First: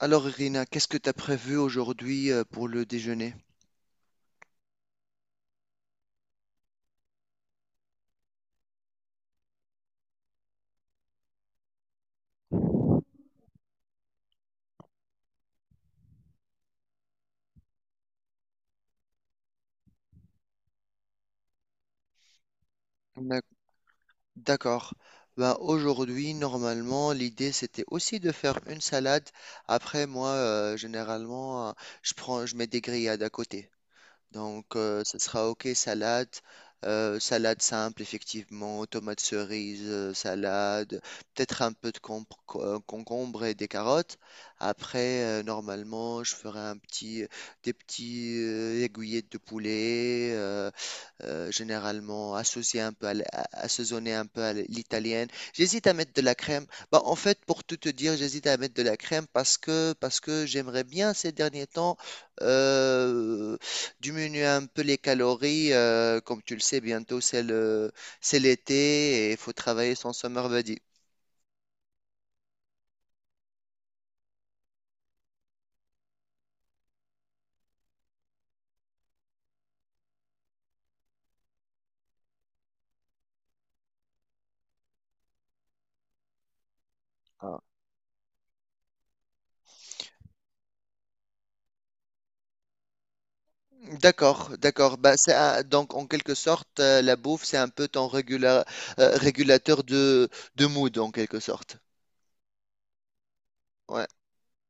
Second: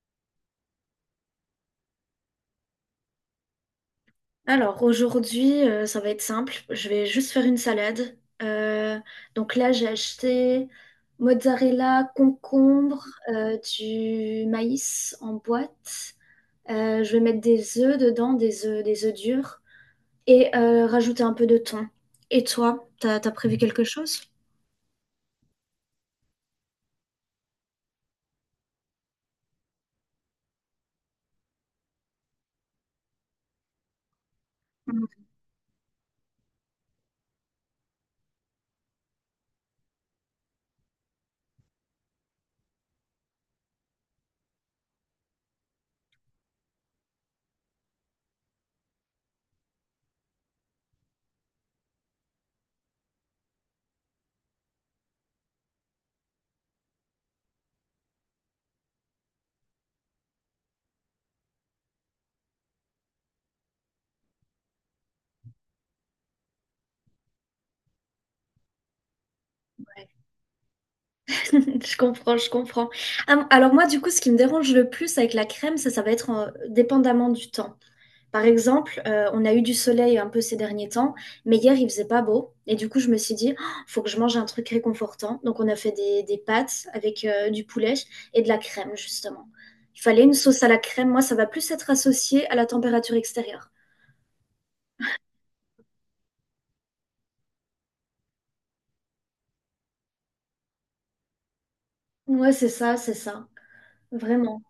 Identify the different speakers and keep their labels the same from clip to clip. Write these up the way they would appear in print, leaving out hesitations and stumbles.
Speaker 1: Alors, Irina, qu'est-ce que tu as prévu aujourd'hui pour le déjeuner?
Speaker 2: Alors aujourd'hui, ça va être simple. Je vais juste faire une salade. Donc là, j'ai acheté mozzarella, concombre, du maïs en boîte. Je vais mettre des œufs dedans, des œufs durs, et rajouter un peu de thon. Et toi, t'as
Speaker 1: D'ac-
Speaker 2: prévu quelque chose?
Speaker 1: D'accord. Ben aujourd'hui, normalement, l'idée c'était aussi de faire une salade. Après, moi, généralement, je mets des grillades à côté. Donc,
Speaker 2: Mm.
Speaker 1: ce sera OK, salade, salade simple, effectivement, tomates cerises, salade, peut-être un peu de concombre et des carottes. Après, normalement, je ferai un petit, des petits aiguillettes de poulet, généralement associé un peu assaisonné un peu à l'italienne. J'hésite à mettre de la crème. Bah, en fait, pour tout te dire, j'hésite à mettre de la crème parce que j'aimerais bien ces derniers temps euh, diminuer un peu les calories. Comme tu le sais, c'est l'été et il faut travailler
Speaker 2: Ouais.
Speaker 1: son summer body.
Speaker 2: Je comprends, je comprends. Ah, alors moi, du coup, ce qui me dérange le plus avec la crème, ça va être dépendamment du temps. Par exemple, on a eu du soleil un peu ces derniers temps, mais hier il faisait pas beau. Et du coup, je me suis dit, oh, faut que je mange un truc réconfortant. Donc, on a fait des pâtes avec
Speaker 1: Ah.
Speaker 2: du poulet et de la crème, justement. Il fallait une sauce à la crème. Moi, ça va plus être associé à la température extérieure.
Speaker 1: D'accord, d'accord. Bah, c'est un- donc en quelque sorte, la bouffe, c'est un peu ton régulateur de mood en quelque sorte.
Speaker 2: Ouais, c'est ça, c'est ça.
Speaker 1: Ouais.
Speaker 2: Vraiment.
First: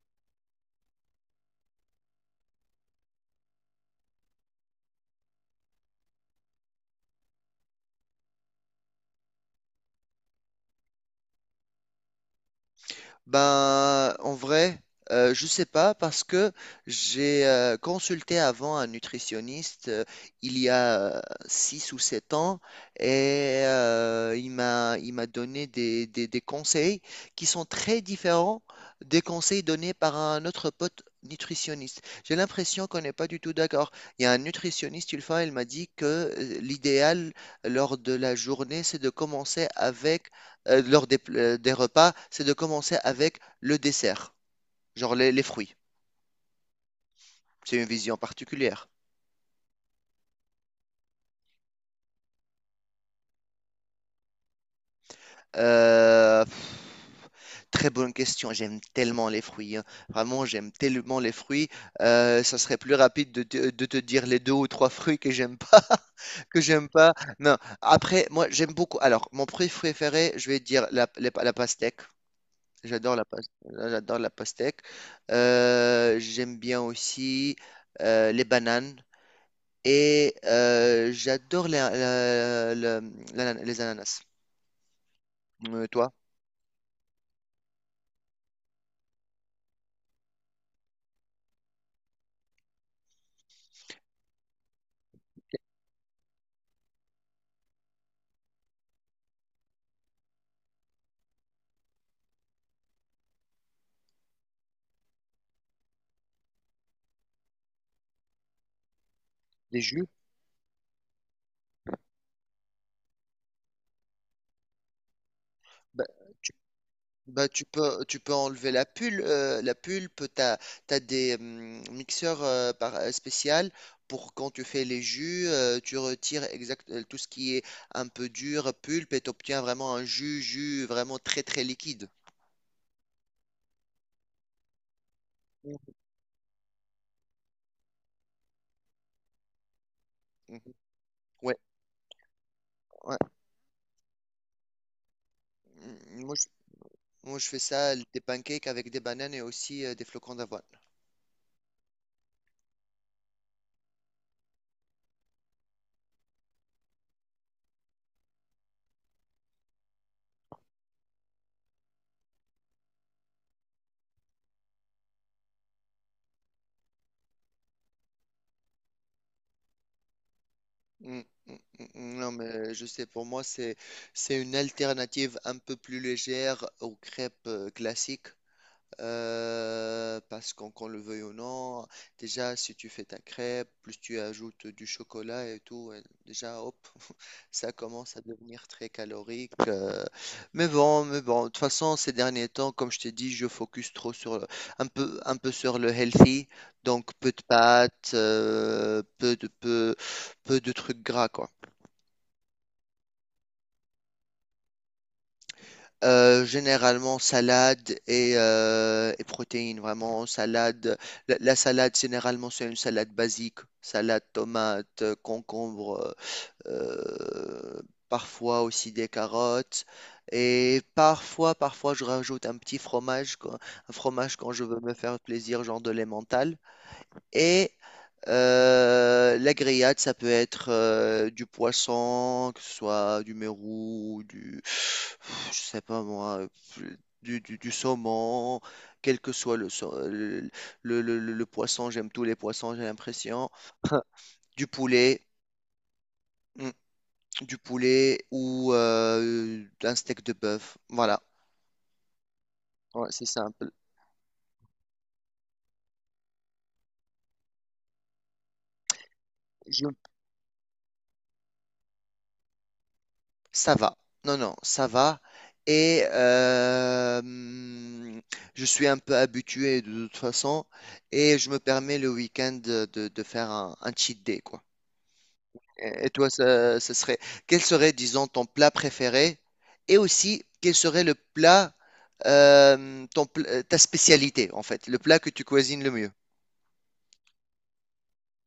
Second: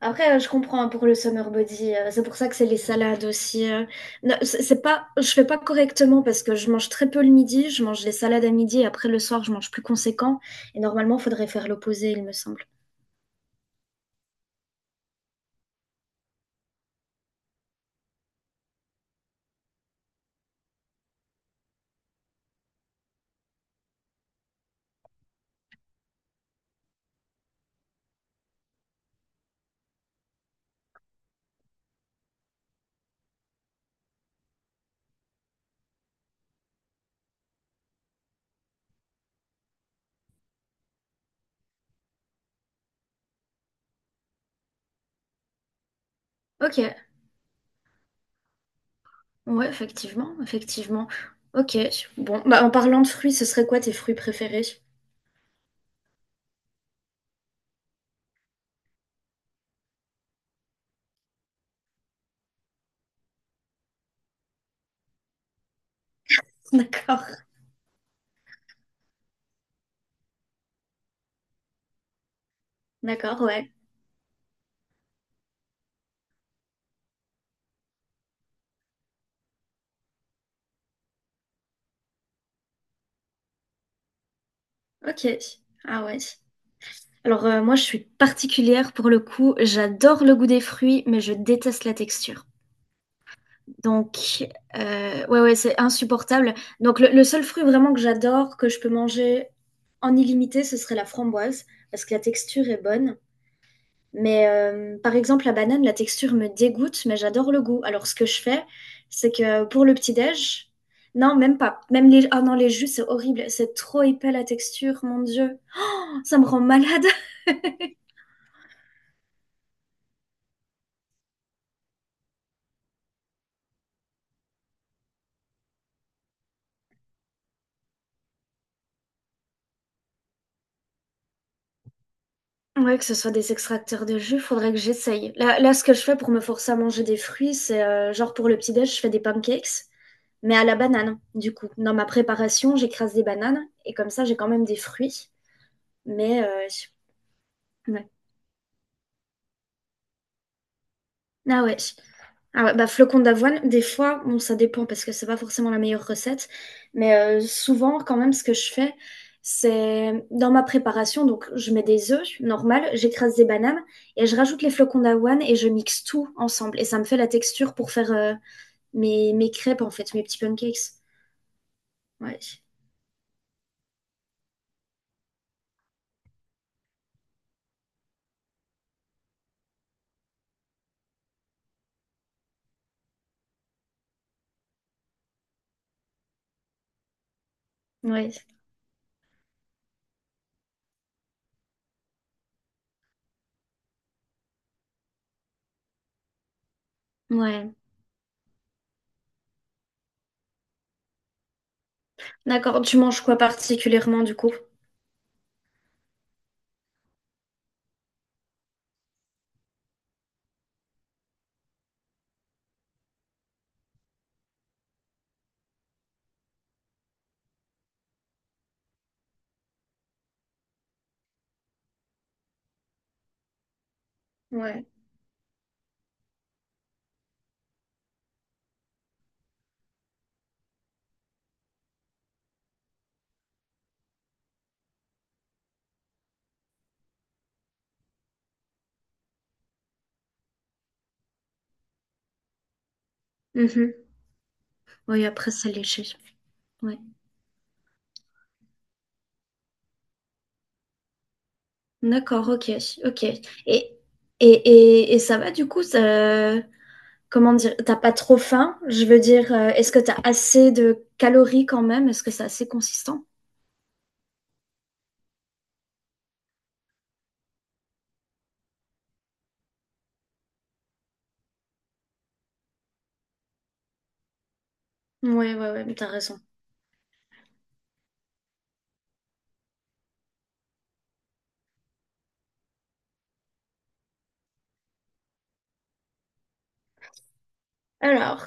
Speaker 2: Après, je comprends hein, pour le summer body. C'est pour ça que c'est les salades aussi. Non, c'est pas, je fais pas correctement parce que je mange très peu le midi. Je mange les salades à midi et après le soir, je mange plus conséquent. Et normalement, il faudrait faire l'opposé, il me semble.
Speaker 1: Ben, en vrai, je sais pas parce que j'ai consulté avant un nutritionniste il y a 6 ou 7 ans et il m'a donné des, des conseils qui sont très différents des conseils donnés par un autre pote nutritionniste. J'ai l'impression qu'on n'est pas du tout d'accord. Il y a un nutritionniste, une fois, il m'a dit que l'idéal lors de la journée, c'est de commencer avec lors des repas, c'est de commencer avec le dessert, genre les fruits.
Speaker 2: Ok,
Speaker 1: C'est une vision particulière.
Speaker 2: ouais, effectivement, effectivement. Ok, bon, bah en parlant de fruits, ce serait quoi tes fruits préférés?
Speaker 1: Euh, pff, Très bonne question. J'aime tellement les fruits, hein. Vraiment, j'aime tellement les fruits. Ça serait plus rapide de de te dire les deux ou trois fruits que j'aime pas, que j'aime pas.
Speaker 2: D'accord,
Speaker 1: Non. Après, moi, j'aime beaucoup. Alors, mon fruit préféré, je vais dire la pastèque. J'adore la, pas-
Speaker 2: d'accord, ouais.
Speaker 1: J'adore la pastèque. J'aime bien aussi les bananes. Et j'adore les, la- la- la- les ananas.
Speaker 2: Ok,
Speaker 1: Euh,
Speaker 2: ah
Speaker 1: toi,
Speaker 2: ouais. Alors moi, je suis particulière pour le coup. J'adore le goût des fruits, mais je déteste la texture. Donc, ouais, ouais, c'est insupportable. Donc, le seul fruit vraiment que j'adore, que je peux manger en illimité, ce serait la framboise, parce que la texture est bonne. Mais par exemple, la banane, la texture me dégoûte, mais j'adore le goût. Alors, ce que je fais, c'est que
Speaker 1: les
Speaker 2: pour le
Speaker 1: jus?
Speaker 2: petit-déj, non, même pas. Même les... Ah non, les jus, c'est horrible. C'est trop épais la texture, mon Dieu.
Speaker 1: Bah,
Speaker 2: Oh, ça me
Speaker 1: tu,
Speaker 2: rend malade.
Speaker 1: tu peux enlever la pulpe. La pulpe, t'as des mixeurs spécial pour quand tu fais les jus, tu retires tout ce qui est un peu dur, pulpe, et t'obtiens vraiment un jus vraiment très très liquide.
Speaker 2: Ouais, que ce soit des extracteurs de jus, faudrait que j'essaye. Là, là, ce que je fais pour me forcer à manger des fruits, c'est genre pour le petit-déj, je fais des pancakes, mais à
Speaker 1: Mhm.
Speaker 2: la banane, du
Speaker 1: Ouais,
Speaker 2: coup. Dans ma préparation, j'écrase
Speaker 1: ouais.
Speaker 2: des bananes, et comme ça, j'ai quand même des fruits.
Speaker 1: Mm, Moi,
Speaker 2: Mais,
Speaker 1: Je fais ça,
Speaker 2: ouais.
Speaker 1: des pancakes avec des bananes et aussi des flocons d'avoine.
Speaker 2: Ah ouais. Ah ouais, bah flocons d'avoine, des fois, bon, ça dépend parce que c'est pas forcément la meilleure recette, mais souvent, quand même, ce que je fais, c'est dans ma préparation, donc je mets des œufs, normal, j'écrase des bananes et je rajoute les flocons d'avoine et je mixe tout ensemble et ça me fait la texture pour faire mes crêpes en fait, mes petits pancakes.
Speaker 1: Mm, mm, mm. Non,
Speaker 2: Ouais,
Speaker 1: mais je sais, pour moi, c'est une alternative un peu plus légère aux crêpes classiques. Parce qu'on le veuille ou non, déjà si tu fais ta crêpe, plus tu ajoutes du chocolat et tout, déjà hop, ça commence à
Speaker 2: ouais,
Speaker 1: devenir très calorique. Mais bon, mais bon, de toute façon, ces derniers temps, comme je t'ai dit, je focus trop sur un peu sur le healthy, donc peu de
Speaker 2: ouais.
Speaker 1: pâtes, peu de trucs gras, quoi.
Speaker 2: D'accord, tu manges quoi particulièrement du coup?
Speaker 1: Généralement salade et et protéines, vraiment salade. La salade, généralement, c'est une salade basique. Salade, tomate, concombre, euh, parfois aussi des carottes. Et parfois, je rajoute un petit fromage, un fromage quand je veux
Speaker 2: Ouais.
Speaker 1: me faire plaisir, genre de l'emmental. Et la grillade, ça peut être du poisson, que ce soit du mérou, du, je sais pas moi, du saumon, quel que soit le, sau- le poisson, j'aime tous les poissons, j'ai l'impression.
Speaker 2: Mhm.
Speaker 1: Du poulet,
Speaker 2: Oui, après, c'est léger.
Speaker 1: mm,
Speaker 2: Ouais.
Speaker 1: du poulet ou un steak de bœuf. Voilà.
Speaker 2: D'accord, ok,
Speaker 1: Ouais,
Speaker 2: ok.
Speaker 1: c'est simple.
Speaker 2: Et, et ça va du coup, comment dire, t'as pas trop faim? Je veux dire, est-ce que t'as assez de calories quand même? Est-ce que c'est assez consistant?
Speaker 1: Ça va. Non, non, ça va. Et je suis un peu habitué de toute façon. Et je me permets le week-end de, de faire un cheat day, quoi.
Speaker 2: Ouais, ouais, ouais, mais
Speaker 1: Et,
Speaker 2: t'as
Speaker 1: et toi,
Speaker 2: raison.
Speaker 1: quel serait, disons, ton plat préféré? Et aussi, quel serait le plat, ta spécialité, en fait, le plat que tu cuisines le mieux?
Speaker 2: Alors,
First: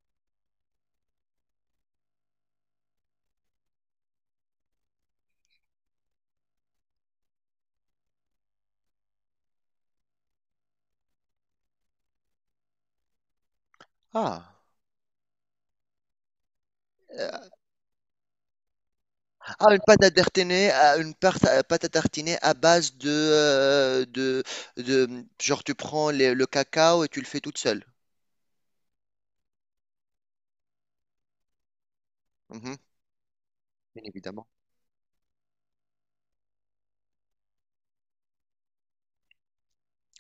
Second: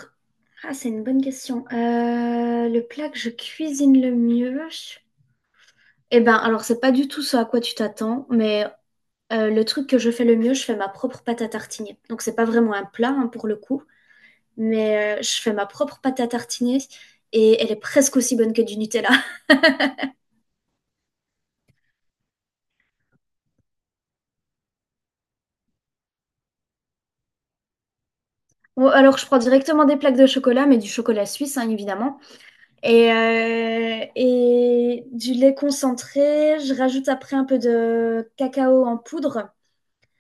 Speaker 2: ah, c'est une bonne question. Le plat que je cuisine le mieux, eh ben, alors c'est pas du tout ce à quoi tu t'attends, mais le truc que je fais le mieux, je fais ma propre pâte à tartiner. Donc c'est pas vraiment un plat hein, pour le coup.
Speaker 1: Ah.
Speaker 2: Mais je fais ma propre pâte à tartiner et elle est presque aussi bonne que du Nutella.
Speaker 1: Ah, une pâte à tartiner, pâte à tartiner à base de, genre tu prends le cacao et tu le fais toute seule.
Speaker 2: Bon, alors je prends directement des plaques de chocolat, mais du chocolat suisse, hein, évidemment,
Speaker 1: Mhm, bien évidemment.
Speaker 2: et du lait concentré. Je rajoute après un peu de cacao en poudre.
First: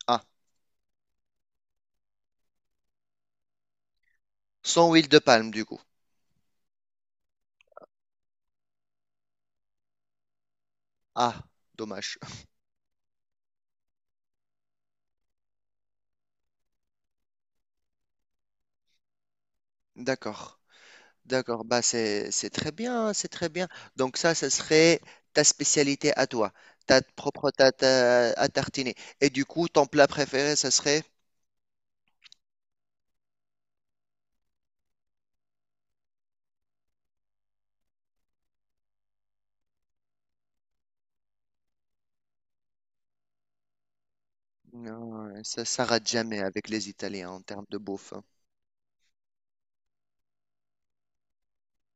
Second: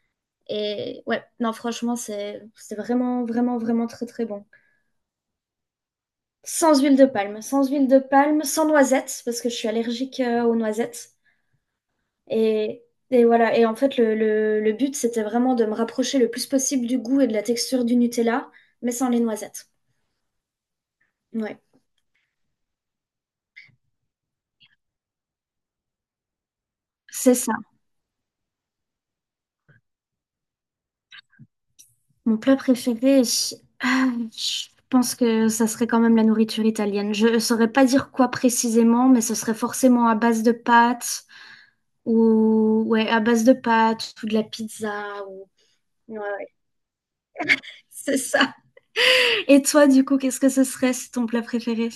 Speaker 1: Ah,
Speaker 2: Et ouais, non, franchement, c'est vraiment, vraiment, vraiment très, très bon.
Speaker 1: sans huile de palme du coup.
Speaker 2: Sans huile de palme, sans huile de palme, sans noisettes, parce que je suis allergique aux noisettes.
Speaker 1: Ah, dommage.
Speaker 2: Et, et voilà. Et en fait, le but, c'était vraiment de me rapprocher le plus possible du goût et de la texture du Nutella, mais sans les noisettes.
Speaker 1: D'accord,
Speaker 2: Ouais.
Speaker 1: d'accord. Bah c'est très bien, hein, c'est très bien. Donc ça serait ta spécialité à toi, ta
Speaker 2: C'est
Speaker 1: propre
Speaker 2: ça.
Speaker 1: tarte à tartiner. Et du coup, ton plat préféré, ça serait?
Speaker 2: Mon plat préféré, je pense que ça serait quand même la nourriture italienne. Je ne saurais pas dire quoi précisément, mais ce serait forcément à base de pâtes ou ouais, à base de pâtes ou de la pizza
Speaker 1: Non,
Speaker 2: ou
Speaker 1: ça rate
Speaker 2: ouais,
Speaker 1: jamais
Speaker 2: ouais,
Speaker 1: avec les Italiens en termes de bouffe,
Speaker 2: c'est
Speaker 1: hein.
Speaker 2: ça. Et toi, du coup, qu'est-ce que ce serait si ton plat préféré?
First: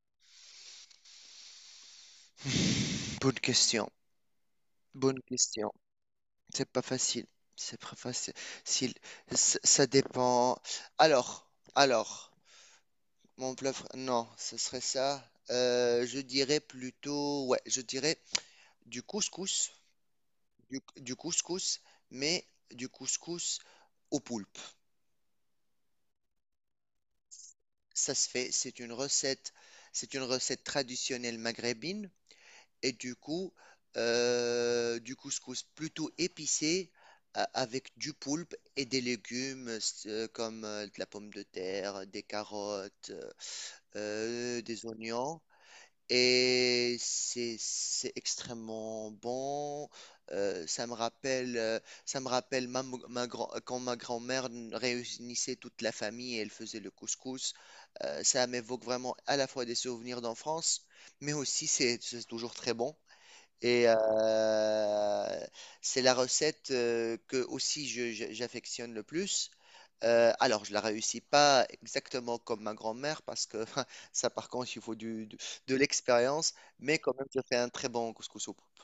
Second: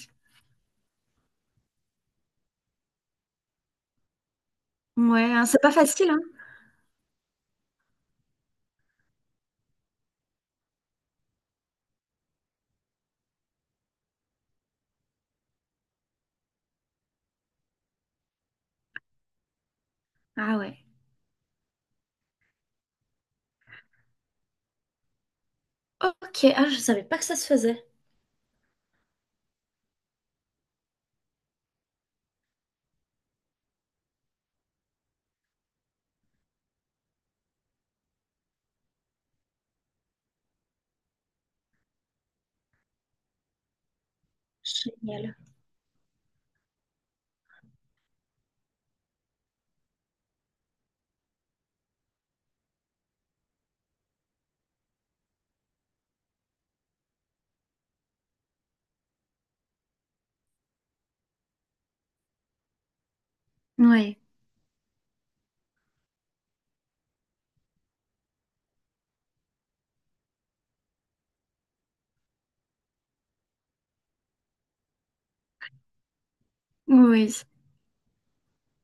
Speaker 1: Bonne question, bonne
Speaker 2: Ouais, hein, c'est pas
Speaker 1: question.
Speaker 2: facile, hein?
Speaker 1: C'est pas facile. C'est pas facile. S'il- Ça ça dépend. Alors, alors, mon plat, fr- non, ce serait ça. Je dirais plutôt, ouais, je dirais du couscous,
Speaker 2: Ah ouais.
Speaker 1: du couscous, mais du couscous au poulpe.
Speaker 2: Ok, ah, je savais pas que ça se faisait.
Speaker 1: Ça se fait. C'est une recette traditionnelle maghrébine. Et du coup, du couscous plutôt épicé avec du poulpe et des légumes comme de la pomme de terre, des carottes, des
Speaker 2: Génial.
Speaker 1: oignons. Et c'est extrêmement bon. Ça me rappelle quand ma grand-mère réunissait toute la famille et elle faisait le couscous. Ça m'évoque vraiment à la fois des souvenirs d'enfance, mais aussi c'est toujours très bon. Et
Speaker 2: Oui,
Speaker 1: c'est la recette que aussi j'affectionne le plus. Alors, je la réussis pas exactement comme ma grand-mère parce que ça, par contre, il faut de l'expérience, mais quand même,
Speaker 2: oui.
Speaker 1: je fais un très bon couscous au poulpe.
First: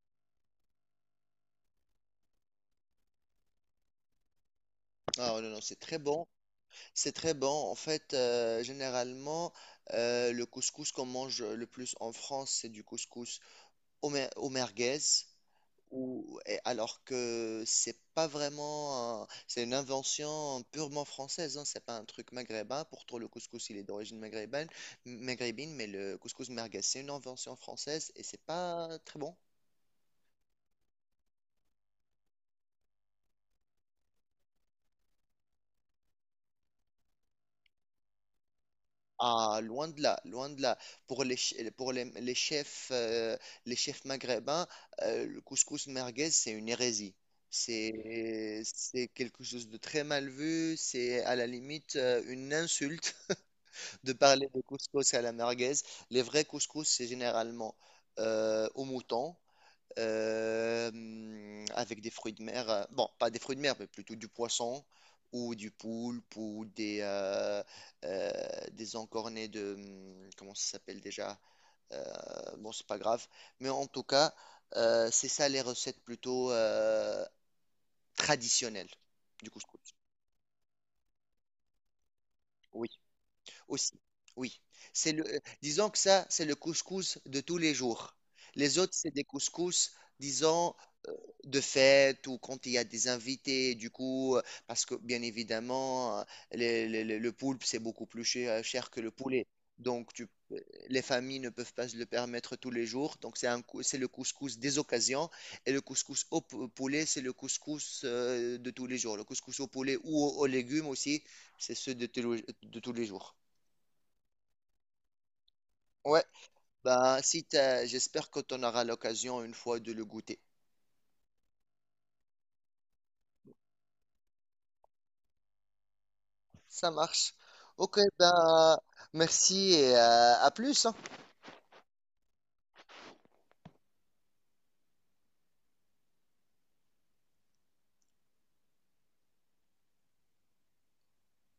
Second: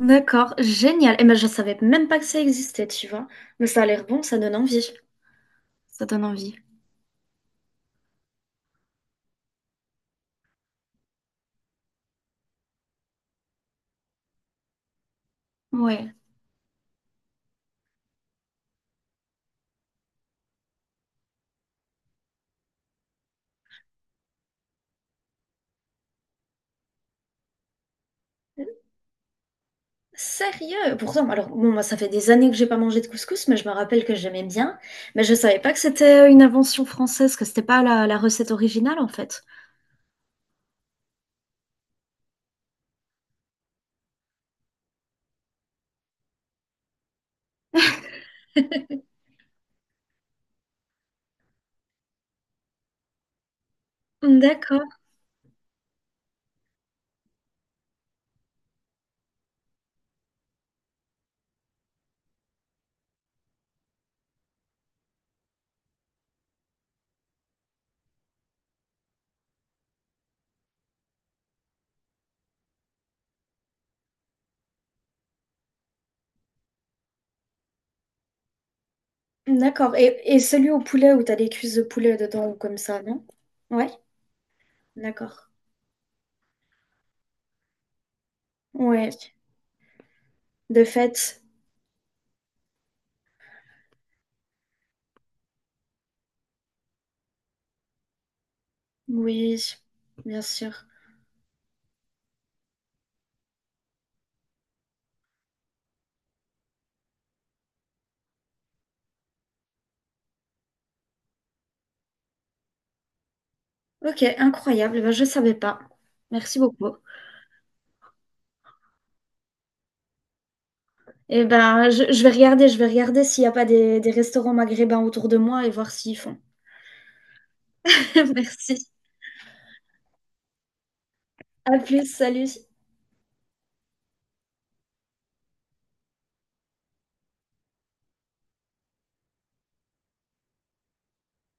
Speaker 2: D'accord, génial. Et ben, je savais même pas que ça existait, tu vois. Mais ça a l'air bon, ça donne envie.
Speaker 1: Oh, non, non, c'est très
Speaker 2: Ça donne
Speaker 1: bon,
Speaker 2: envie.
Speaker 1: c'est très bon. En fait, généralement, le couscous qu'on mange le plus en France, c'est du couscous au merguez,
Speaker 2: Ouais.
Speaker 1: ou, et alors que c'est pas vraiment, c'est une invention purement française, hein, c'est pas un truc maghrébin. Pourtant, le couscous, il est d'origine maghrébine, maghrébine, mais le couscous merguez, c'est une invention française et c'est pas très bon.
Speaker 2: Sérieux? Pourtant, alors, bon, moi, ça fait des années que j'ai pas mangé de couscous, mais je me rappelle que j'aimais bien. Mais je savais pas que c'était une invention française, que c'était pas la recette originale, en fait.
Speaker 1: Ah, loin de là, loin de là. Pour les chefs maghrébins, le couscous merguez, c'est une hérésie. C'est quelque chose de très mal vu, c'est à la limite une insulte de parler de
Speaker 2: D'accord,
Speaker 1: couscous à la merguez. Les vrais couscous, c'est généralement au mouton, avec des fruits de mer. Bon, pas des fruits de mer, mais plutôt du poisson ou du poulpe ou euh, des encornets de... Comment ça s'appelle déjà? Bon, c'est pas grave. Mais en tout cas, c'est ça les recettes plutôt traditionnelles du couscous.
Speaker 2: d'accord. Et celui au poulet où t'as des cuisses de poulet dedans ou comme
Speaker 1: Oui.
Speaker 2: ça, non? Ouais,
Speaker 1: Aussi, oui. C'est le,
Speaker 2: d'accord.
Speaker 1: disons que ça, c'est le couscous de tous les jours. Les autres, c'est des
Speaker 2: Ouais,
Speaker 1: couscous, disons,
Speaker 2: de fait.
Speaker 1: de fête ou quand il y a des invités, du coup, parce que bien évidemment, le poulpe, c'est beaucoup plus cher, cher que le poulet.
Speaker 2: Oui,
Speaker 1: Donc, tu-
Speaker 2: bien
Speaker 1: euh,
Speaker 2: sûr.
Speaker 1: les familles ne peuvent pas se le permettre tous les jours. Donc, c'est le couscous des occasions. Et le couscous poulet, c'est le couscous de tous les jours. Le couscous au poulet ou aux légumes aussi, c'est ceux de tous les jours.
Speaker 2: Ok, incroyable. Eh ben, je ne savais pas.
Speaker 1: Ouais.
Speaker 2: Merci beaucoup.
Speaker 1: Bah, si t'as- j'espère que tu en auras l'occasion une fois de le goûter.
Speaker 2: Et ben, je vais regarder s'il n'y a pas des restaurants maghrébins autour de moi et voir s'ils font.
Speaker 1: Ça marche. Ok,
Speaker 2: Merci.
Speaker 1: bah, merci et à plus, hein.
Speaker 2: À plus, salut.